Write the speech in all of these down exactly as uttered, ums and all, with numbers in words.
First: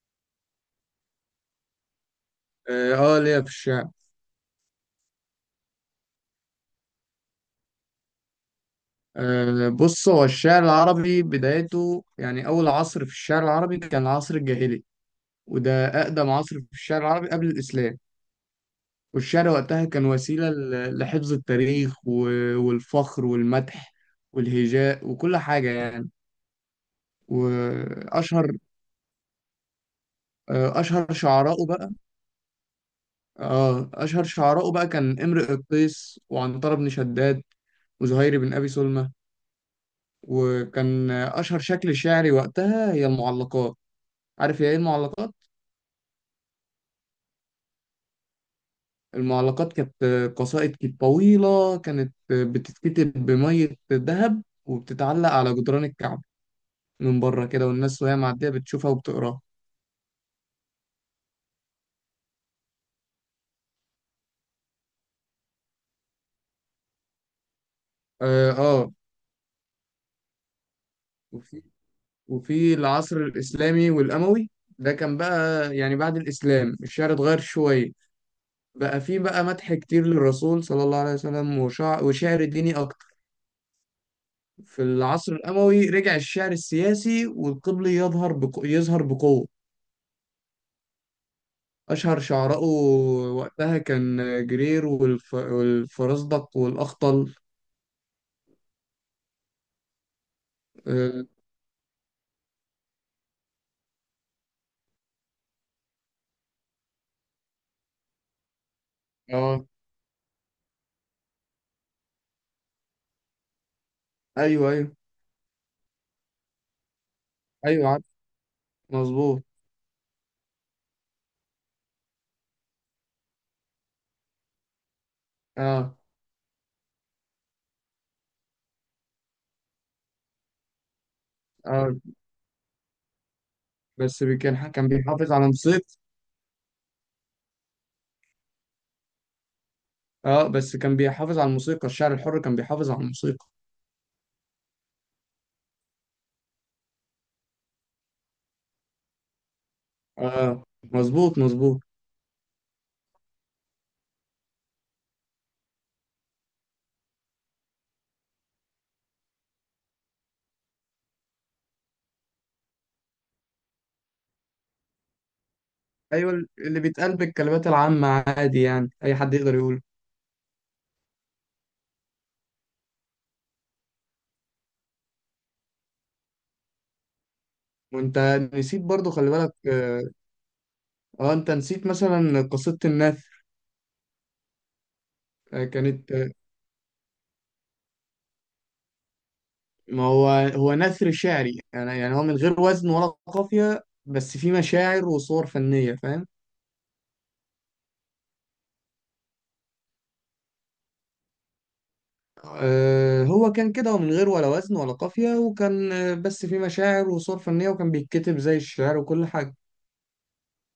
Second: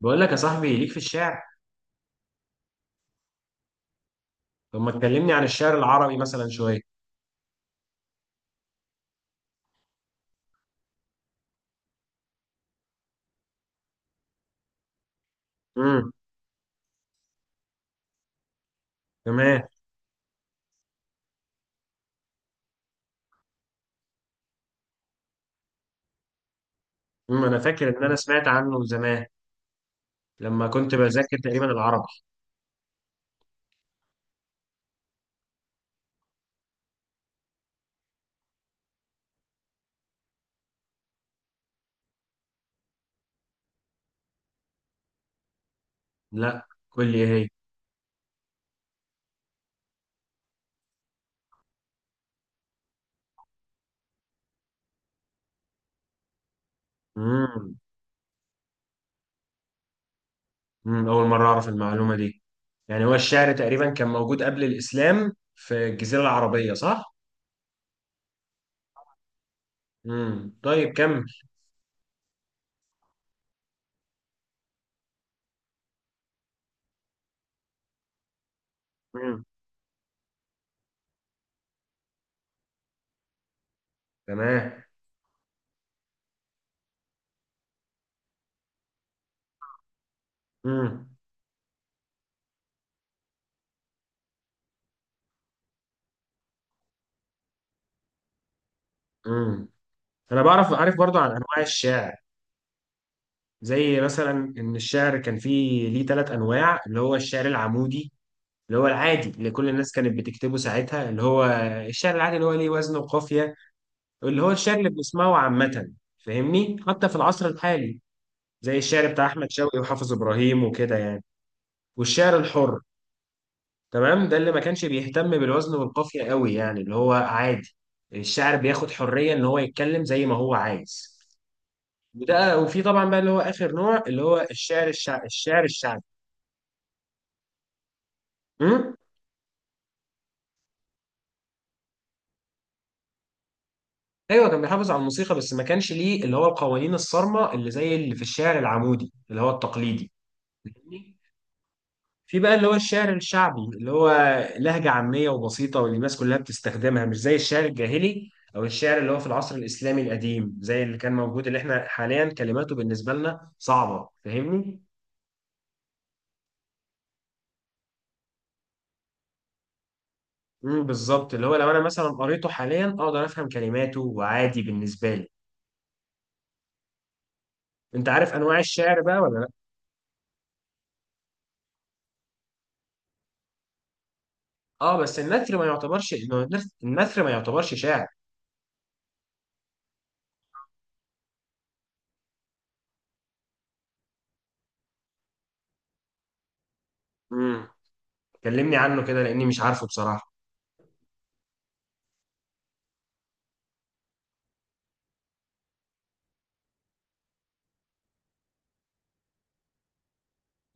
بقول لك يا صاحبي ليك في الشعر. اه، آه، ليا في الشعر. طب ما تكلمني عن الشعر العربي مثلا شويه. أه بص، هو الشعر العربي بدايته يعني اول عصر في الشعر العربي كان العصر الجاهلي. وده امم اقدم عصر في الشعر العربي قبل الاسلام. والشعر تمام. وقتها كان وسيله ل- لحفظ التاريخ و- والفخر والمدح والهجاء وكل حاجه يعني. امم انا فاكر ان انا واشهر سمعت عنه زمان لما آه، كنت اشهر بذاكر تقريبا شعراءه بقى. العربي. اه اشهر شعراءه بقى كان امرؤ القيس وعنتر بن شداد وزهير بن ابي سلمى. وكان اشهر شكل شعري وقتها هي المعلقات. عارف يا ايه المعلقات؟ لا، قول لي ايه هي. المعلقات كانت قصائد، كانت طويلة، كانت بتتكتب بمية ذهب وبتتعلق على جدران الكعبة من بره كده، امم والناس وهي معدية بتشوفها وبتقراها. امم اول مره اعرف المعلومه دي. يعني هو الشعر تقريبا كان موجود قبل الاسلام في الجزيره العربيه، صح؟ اه، آه. امم طيب، كمل. وفي وفي العصر الإسلامي والأموي، ده كان بقى يعني بعد الإسلام الشعر اتغير شوية. بقى في بقى امم مدح كتير للرسول صلى الله عليه وسلم وشع... وشعر ديني أكتر. تمام. في العصر الأموي رجع الشعر السياسي والقبلي يظهر بق... يظهر بقوة. امم أشهر شعراءه وقتها كان جرير والف... والفرزدق والأخطل. امم انا بعرف عارف برضو آه، عن انواع الشعر. زي مثلا ان الشعر كان فيه ليه ثلاث انواع، اللي هو الشعر العمودي، اللي هو العادي اللي آه، كل الناس كانت بتكتبه ساعتها، اللي هو الشعر العادي اللي هو ليه وزن وقافية، اللي هو أيوه، الشعر اللي أيوه. بنسمعه عامة، فاهمني، حتى في العصر أيوه، الحالي، عارف. زي الشعر بتاع مظبوط. أحمد شوقي وحافظ إبراهيم وكده يعني. والشعر الحر، تمام، ده اللي ما كانش بيهتم بالوزن آه. والقافية قوي، يعني اللي هو عادي، الشاعر بياخد حرية إن هو يتكلم زي ما هو عايز. آه، وده وفي طبعا بقى اللي هو آخر نوع اللي بس بي- هو كان ح- الشعر كان الشع... بيحافظ على الشعر موسيقى. الشعبي. آه، بس كان بيحافظ على الموسيقى. الشعر الحر كان بيحافظ على الموسيقى. ايوه، كان بيحافظ على الموسيقى بس ما كانش ليه اللي هو القوانين الصارمه اللي زي اللي في الشعر العمودي اللي هو التقليدي. آه. فاهمني؟ مظبوط، مظبوط. في بقى اللي هو الشعر الشعبي، اللي هو لهجه عاميه وبسيطه، واللي الناس كلها بتستخدمها، مش زي الشعر الجاهلي او الشعر اللي هو في العصر الاسلامي القديم، زي اللي كان موجود، اللي احنا حاليا كلماته بالنسبه لنا صعبه. فاهمني؟ أيوه، اللي بيتقال بالكلمات العامة عادي يعني أي حد يقدر يقوله. امم بالظبط، اللي هو لو انا مثلا قريته حاليا اقدر افهم كلماته وعادي بالنسبه لي. انت وأنت عارف انواع نسيت الشعر برضو، بقى خلي ولا لا؟ بالك. آه, آه أنت نسيت مثلا قصيدة النثر. اه، بس النثر آه ما كانت يعتبرش إنه، النثر ما يعتبرش شعر. ما هو، هو نثر شعري، يعني يعني هو من غير وزن ولا قافية بس فيه مشاعر وصور فنية، فاهم. امم كلمني عنه كده لاني مش عارفه بصراحه. آه، هو كان كده، ومن غير ولا وزن ولا قافية، وكان آه، بس فيه مشاعر وصور فنية، وكان بيتكتب زي الشعر وكل حاجة.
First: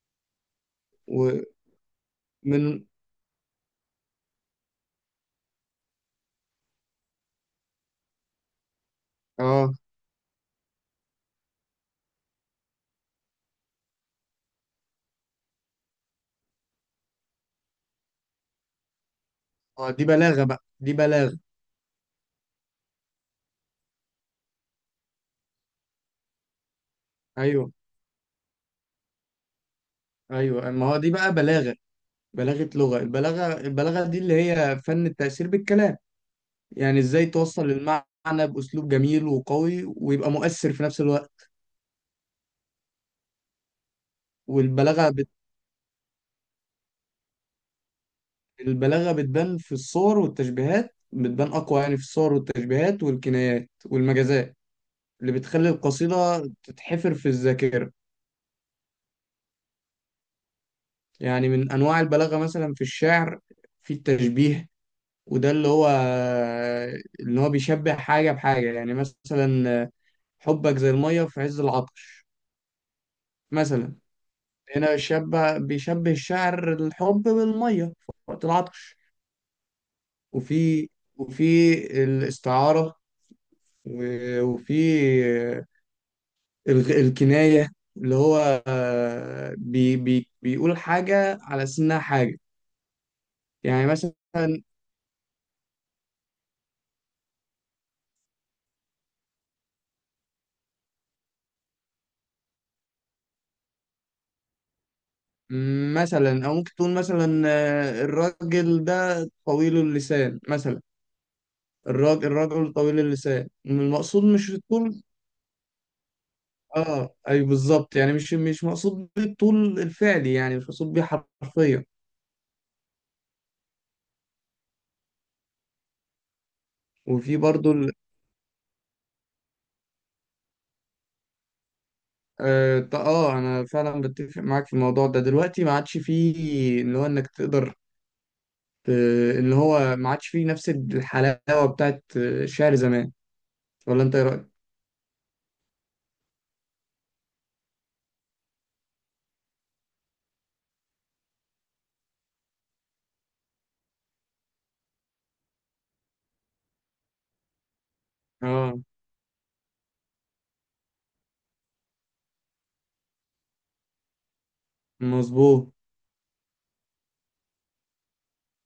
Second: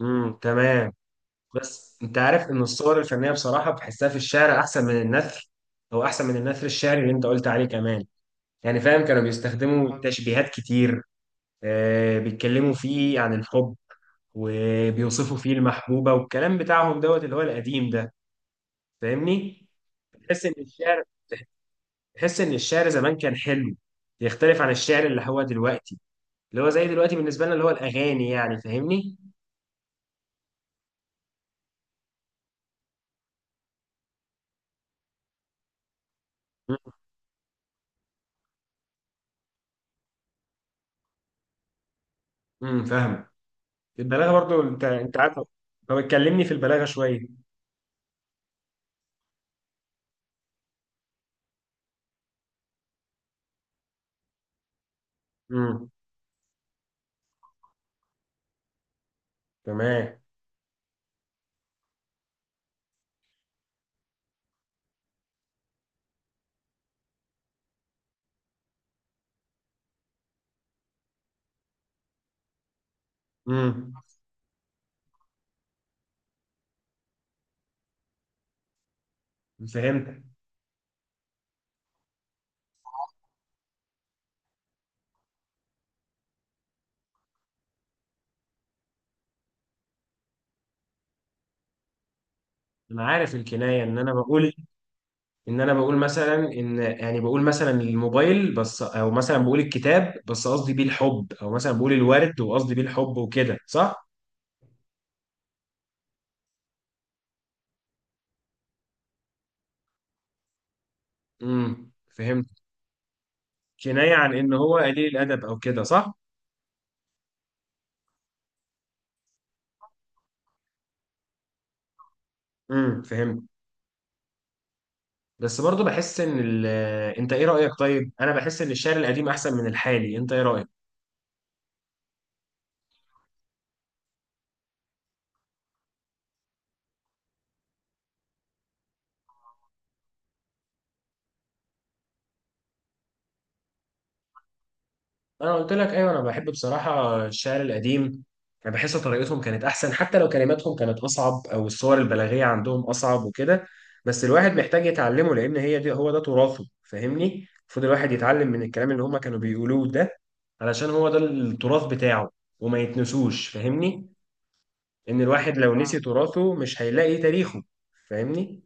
امم تمام. بس انت عارف ان ومن الصور الفنيه بصراحه بحسها في الشعر احسن من النثر، او احسن من النثر الشعري اللي انت قلت عليه كمان. يعني فاهم، كانوا اه بيستخدموا تشبيهات كتير. آه بيتكلموا فيه عن الحب، وبيوصفوا فيه المحبوبه والكلام بتاعهم دوت اللي هو القديم ده. فاهمني؟ آه، دي بلاغة تحس ان بقى، دي الشعر بلاغة. تحس ان الشعر زمان كان حلو، يختلف عن الشعر اللي هو دلوقتي، اللي هو زي دلوقتي بالنسبه لنا اللي هو ايوه، الاغاني، يعني فاهمني. ايوه، ما هو دي بقى بلاغة. بلاغة لغة. البلاغة البلاغة دي اللي هي فن التأثير بالكلام. يعني ازاي توصل المعنى بأسلوب جميل وقوي ويبقى مؤثر في نفس الوقت. امم فاهم. البلاغه برضو، انت والبلاغة انت عارف. طب اتكلمني في البلاغه شويه. البلاغة بتبان في الصور والتشبيهات بتبان أقوى يعني في الصور والتشبيهات والكنايات والمجازات اللي بتخلي امم القصيدة تتحفر في الذاكرة. تمام. يعني من أنواع البلاغة مثلا في الشعر، في التشبيه، وده اللي هو اللي هو بيشبه حاجة بحاجة. يعني مثلا، حبك زي المية في عز العطش امم مثلا. هنا شبه بيشبه الشعر الحب بالمية في وقت العطش. فهمت. وفي وفي الاستعارة، و- وفي الغ- الكناية، اللي هو آه، بي بي بيقول حاجة على أساس إنها حاجة. انا عارف الكنايه، يعني ان انا مثلا، بقول، ان انا بقول مثلا ان، يعني بقول مثلا الموبايل بس، او مثلا بقول الكتاب بس قصدي بيه الحب، او مثلا بقول الورد وقصدي بيه الحب، وكده صح؟ مثلا أو ممكن تقول مثلا آه، الراجل ده طويل اللسان مثلا. امم الراجل فهمت. الراجل طويل اللسان، كنايه المقصود عن مش ان هو الطول. قليل الادب او كده، صح؟ اه، اي، بالظبط. يعني مش مش مقصود بالطول الفعلي، يعني مش مقصود بيه حرفيا. امم فهمت، بس برضو بحس ان ال... انت وفي ايه برضو رايك؟ ال... طيب، انا بحس ان الشعر القديم احسن من الحالي، انت ايه رايك؟ اه، ط- آه، انا فعلا بتفق معاك في الموضوع ده. دلوقتي ما عادش فيه اللي هو انك تقدر، آه، اللي هو ما عادش فيه نفس الحلاوة بتاعت آه، الشعر زمان. ولا انت ايه رأيك؟ انا قلت لك ايوه، انا بحب بصراحه الشعر القديم. انا بحس طريقتهم كانت احسن، حتى لو كلماتهم كانت اصعب او الصور البلاغيه عندهم اصعب وكده، بس الواحد محتاج يتعلمه لان هي دي هو ده تراثه. فاهمني؟ المفروض الواحد يتعلم من اه، الكلام اللي هما كانوا بيقولوه ده علشان هو ده التراث بتاعه، وما يتنسوش. فاهمني؟ ان الواحد لو مظبوط، آه. نسي تراثه مش هيلاقي تاريخه. فاهمني؟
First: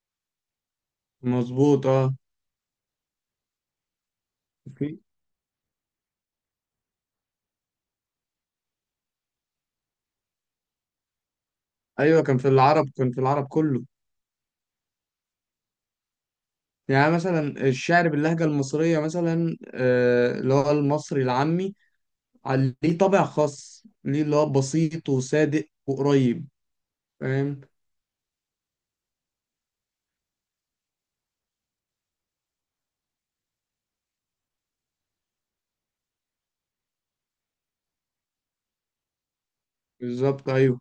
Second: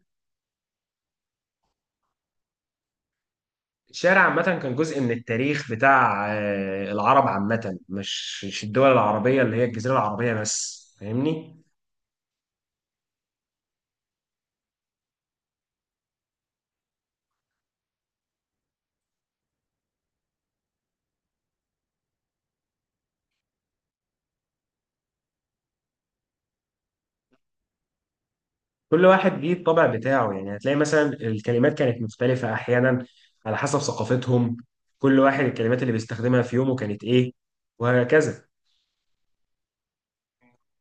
مظبوط. اه. الشارع عامة كان في جزء من التاريخ بتاع آه، العرب عامة، مش مش الدول العربية اللي هي الجزيرة العربية بس. فاهمني؟ ايوه، كان في العرب كان في العرب كله. يعني مثلا الشعر باللهجة المصرية مثلا، آه، اللي هو المصري العامي على- ليه طابع خاص، ليه اللي هو بسيط وصادق وقريب، فاهم. كل واحد ليه الطبع بتاعه، يعني هتلاقي مثلا الكلمات كانت مختلفة أحيانا على حسب ثقافتهم، كل واحد الكلمات اللي بيستخدمها في يومه كانت إيه، وهكذا. بالظبط، ايوه.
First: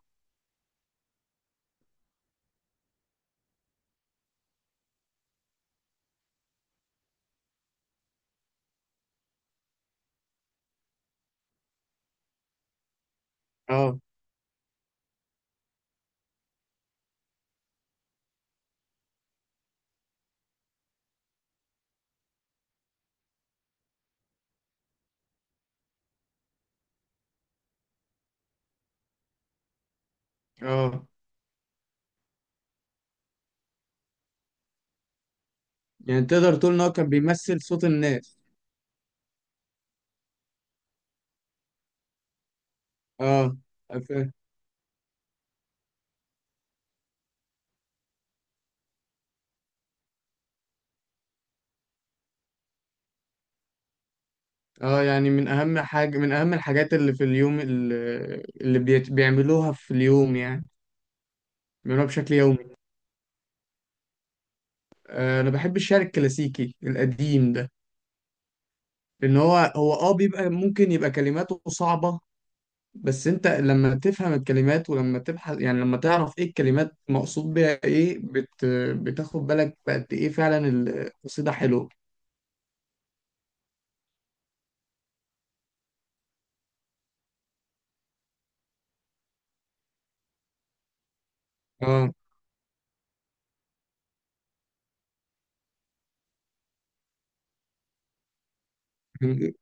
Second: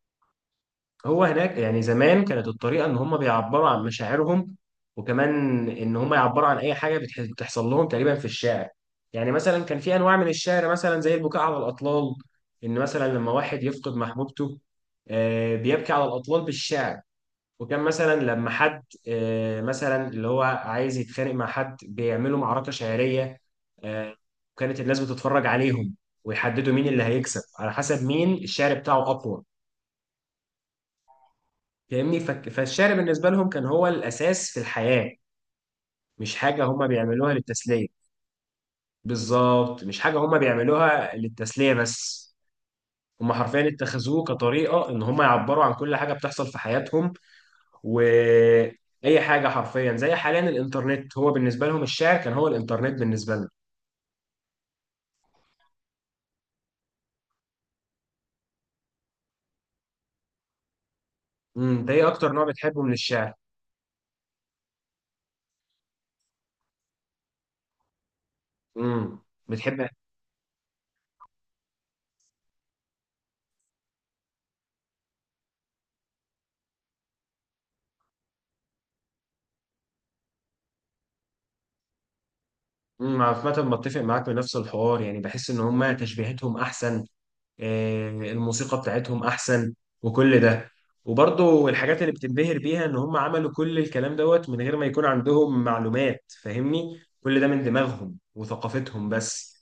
هو هناك يعني زمان كانت الطريقة إن هم بيعبروا عن مشاعرهم، وكمان إن هم يعبروا عن أي حاجة بتح- بتحصل لهم تقريبا في الشعر. يعني مثلا كان في أنواع من الشعر، مثلا زي البكاء على الأطلال، إن مثلا لما واحد يفقد اه، محبوبته، آه، بيبكي على الأطلال بالشعر. وكان مثلا لما حد آه، مثلا اللي هو عايز يتخانق مع حد بيعملوا معركة شعرية، آه، وكانت الناس بتتفرج عليهم، ويحددوا مين اللي هيكسب على حسب مين الشعر بتاعه أقوى. اه. فاهمني؟ فك- فالشعر بالنسبة لهم كان هو الأساس في الحياة، يعني مش تقدر حاجة تقول ان هما هو كان بيعملوها بيمثل صوت للتسلية. الناس. بالظبط، مش حاجة هما بيعملوها للتسلية بس، هما اه، حرفيا اتخذوه كطريقة إن هما يعبروا عن كل حاجة بتحصل في حياتهم، وأي حاجة حرفيا. زي حاليا الإنترنت، هو بالنسبة لهم الشعر كان هو الإنترنت بالنسبة لنا. اه. يعني من اهم حاجة، من اهم الحاجات اللي في اليوم، اللي, اللي بيت- بيعملوها في اليوم يعني، امم أنت إيه بيعملوها أكتر بشكل نوع يومي. بتحبه من الشعر؟ آه، انا بحب الشعر الكلاسيكي القديم ده. امم لان هو بتحب. هو اه بيبقى ممكن يبقى كلماته صعبة. بس انت لما تفهم الكلمات، ولما تبحث، يعني لما تعرف ايه الكلمات مقصود بيها ايه، بت بتاخد بالك بقد ايه فعلا القصيدة حلوة. امم عامة بتفق معاك بنفس الحوار، يعني بحس إن هما تشبيهاتهم أحسن، آه، الموسيقى بتاعتهم احسن، وكل ده، وبرضه الحاجات اه، اللي بتنبهر بيها ان هم عملوا كل الكلام دوت من غير ما يكون عندهم معلومات. فاهمني؟ كل ده من دماغهم وثقافتهم بس.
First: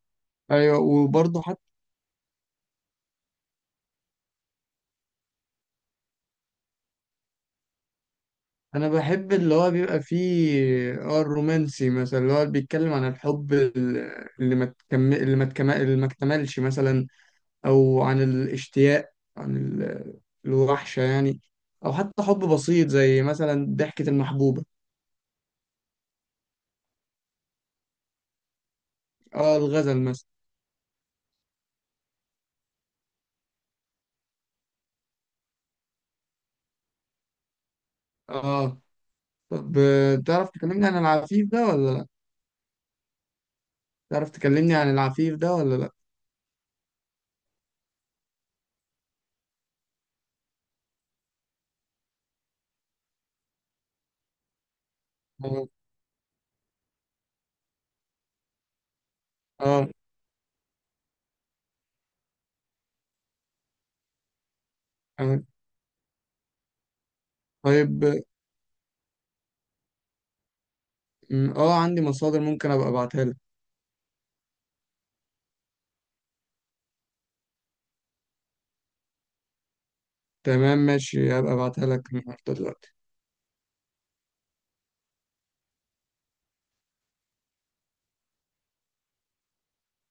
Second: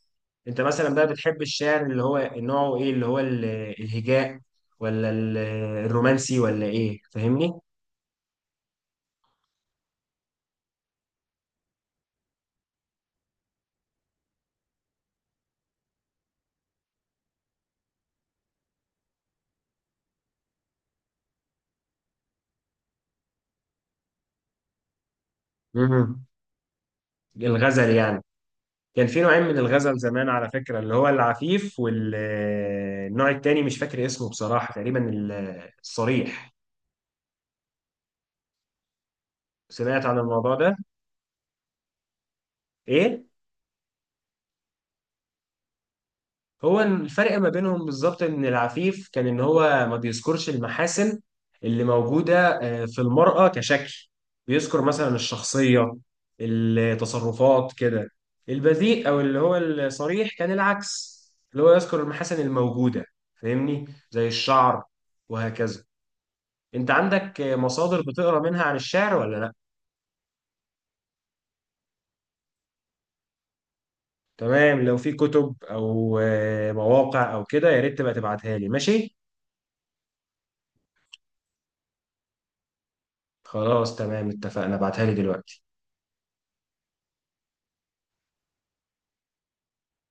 انت ايوه. مثلا بقى بتحب وبرضه الشعر اللي هو نوعه ايه، اللي هو ال- الهجاء ولا ال- الرومانسي، ولا ايه؟ فاهمني؟ انا بحب اللي هو بيبقى فيه، اه الرومانسي مثلا اللي هو بيتكلم عن الحب، ال- اللي ما تكمل اللي ما تكمل اللي ما اكتملش مثلا، او عن الاشتياق، عن ال- الوحشة يعني، او حتى حب بسيط زي مثلا ضحكة المحبوبة. مم. الغزل يعني. كان في نوعين اه، من الغزل الغزل مثلا. زمان على فكرة، اللي هو العفيف والنوع التاني مش فاكر اسمه بصراحة، تقريبا ال- الصريح. اه، طب، سمعت آه، عن تعرف الموضوع ده. تكلمني عن العفيف ده ولا لا ايه تعرف تكلمني عن العفيف ده ولا لا هو الفرق ما بينهم بالظبط؟ ان العفيف كان ان هو ما بيذكرش المحاسن اللي موجودة آه، في المرأة كشكل، بيذكر مثلا اه. الشخصية، التصرفات كده. البذيء او اللي هو اه. الصريح كان العكس، اللي هو يذكر المحاسن الموجودة. فاهمني؟ زي الشعر، آه. وهكذا. انت عندك آه، مصادر طيب. بتقرا منها عن الشعر ولا لا؟ م، اه عندي مصادر ممكن ابقى ابعتها لك. تمام، لو في كتب او آه، مواقع او كده يا ريت تبقى تبعتها لي، ماشي؟ تمام، ماشي، هبقى ابعتها لك النهارده دلوقتي. خلاص، تمام، اتفقنا، ابعتها لي دلوقتي.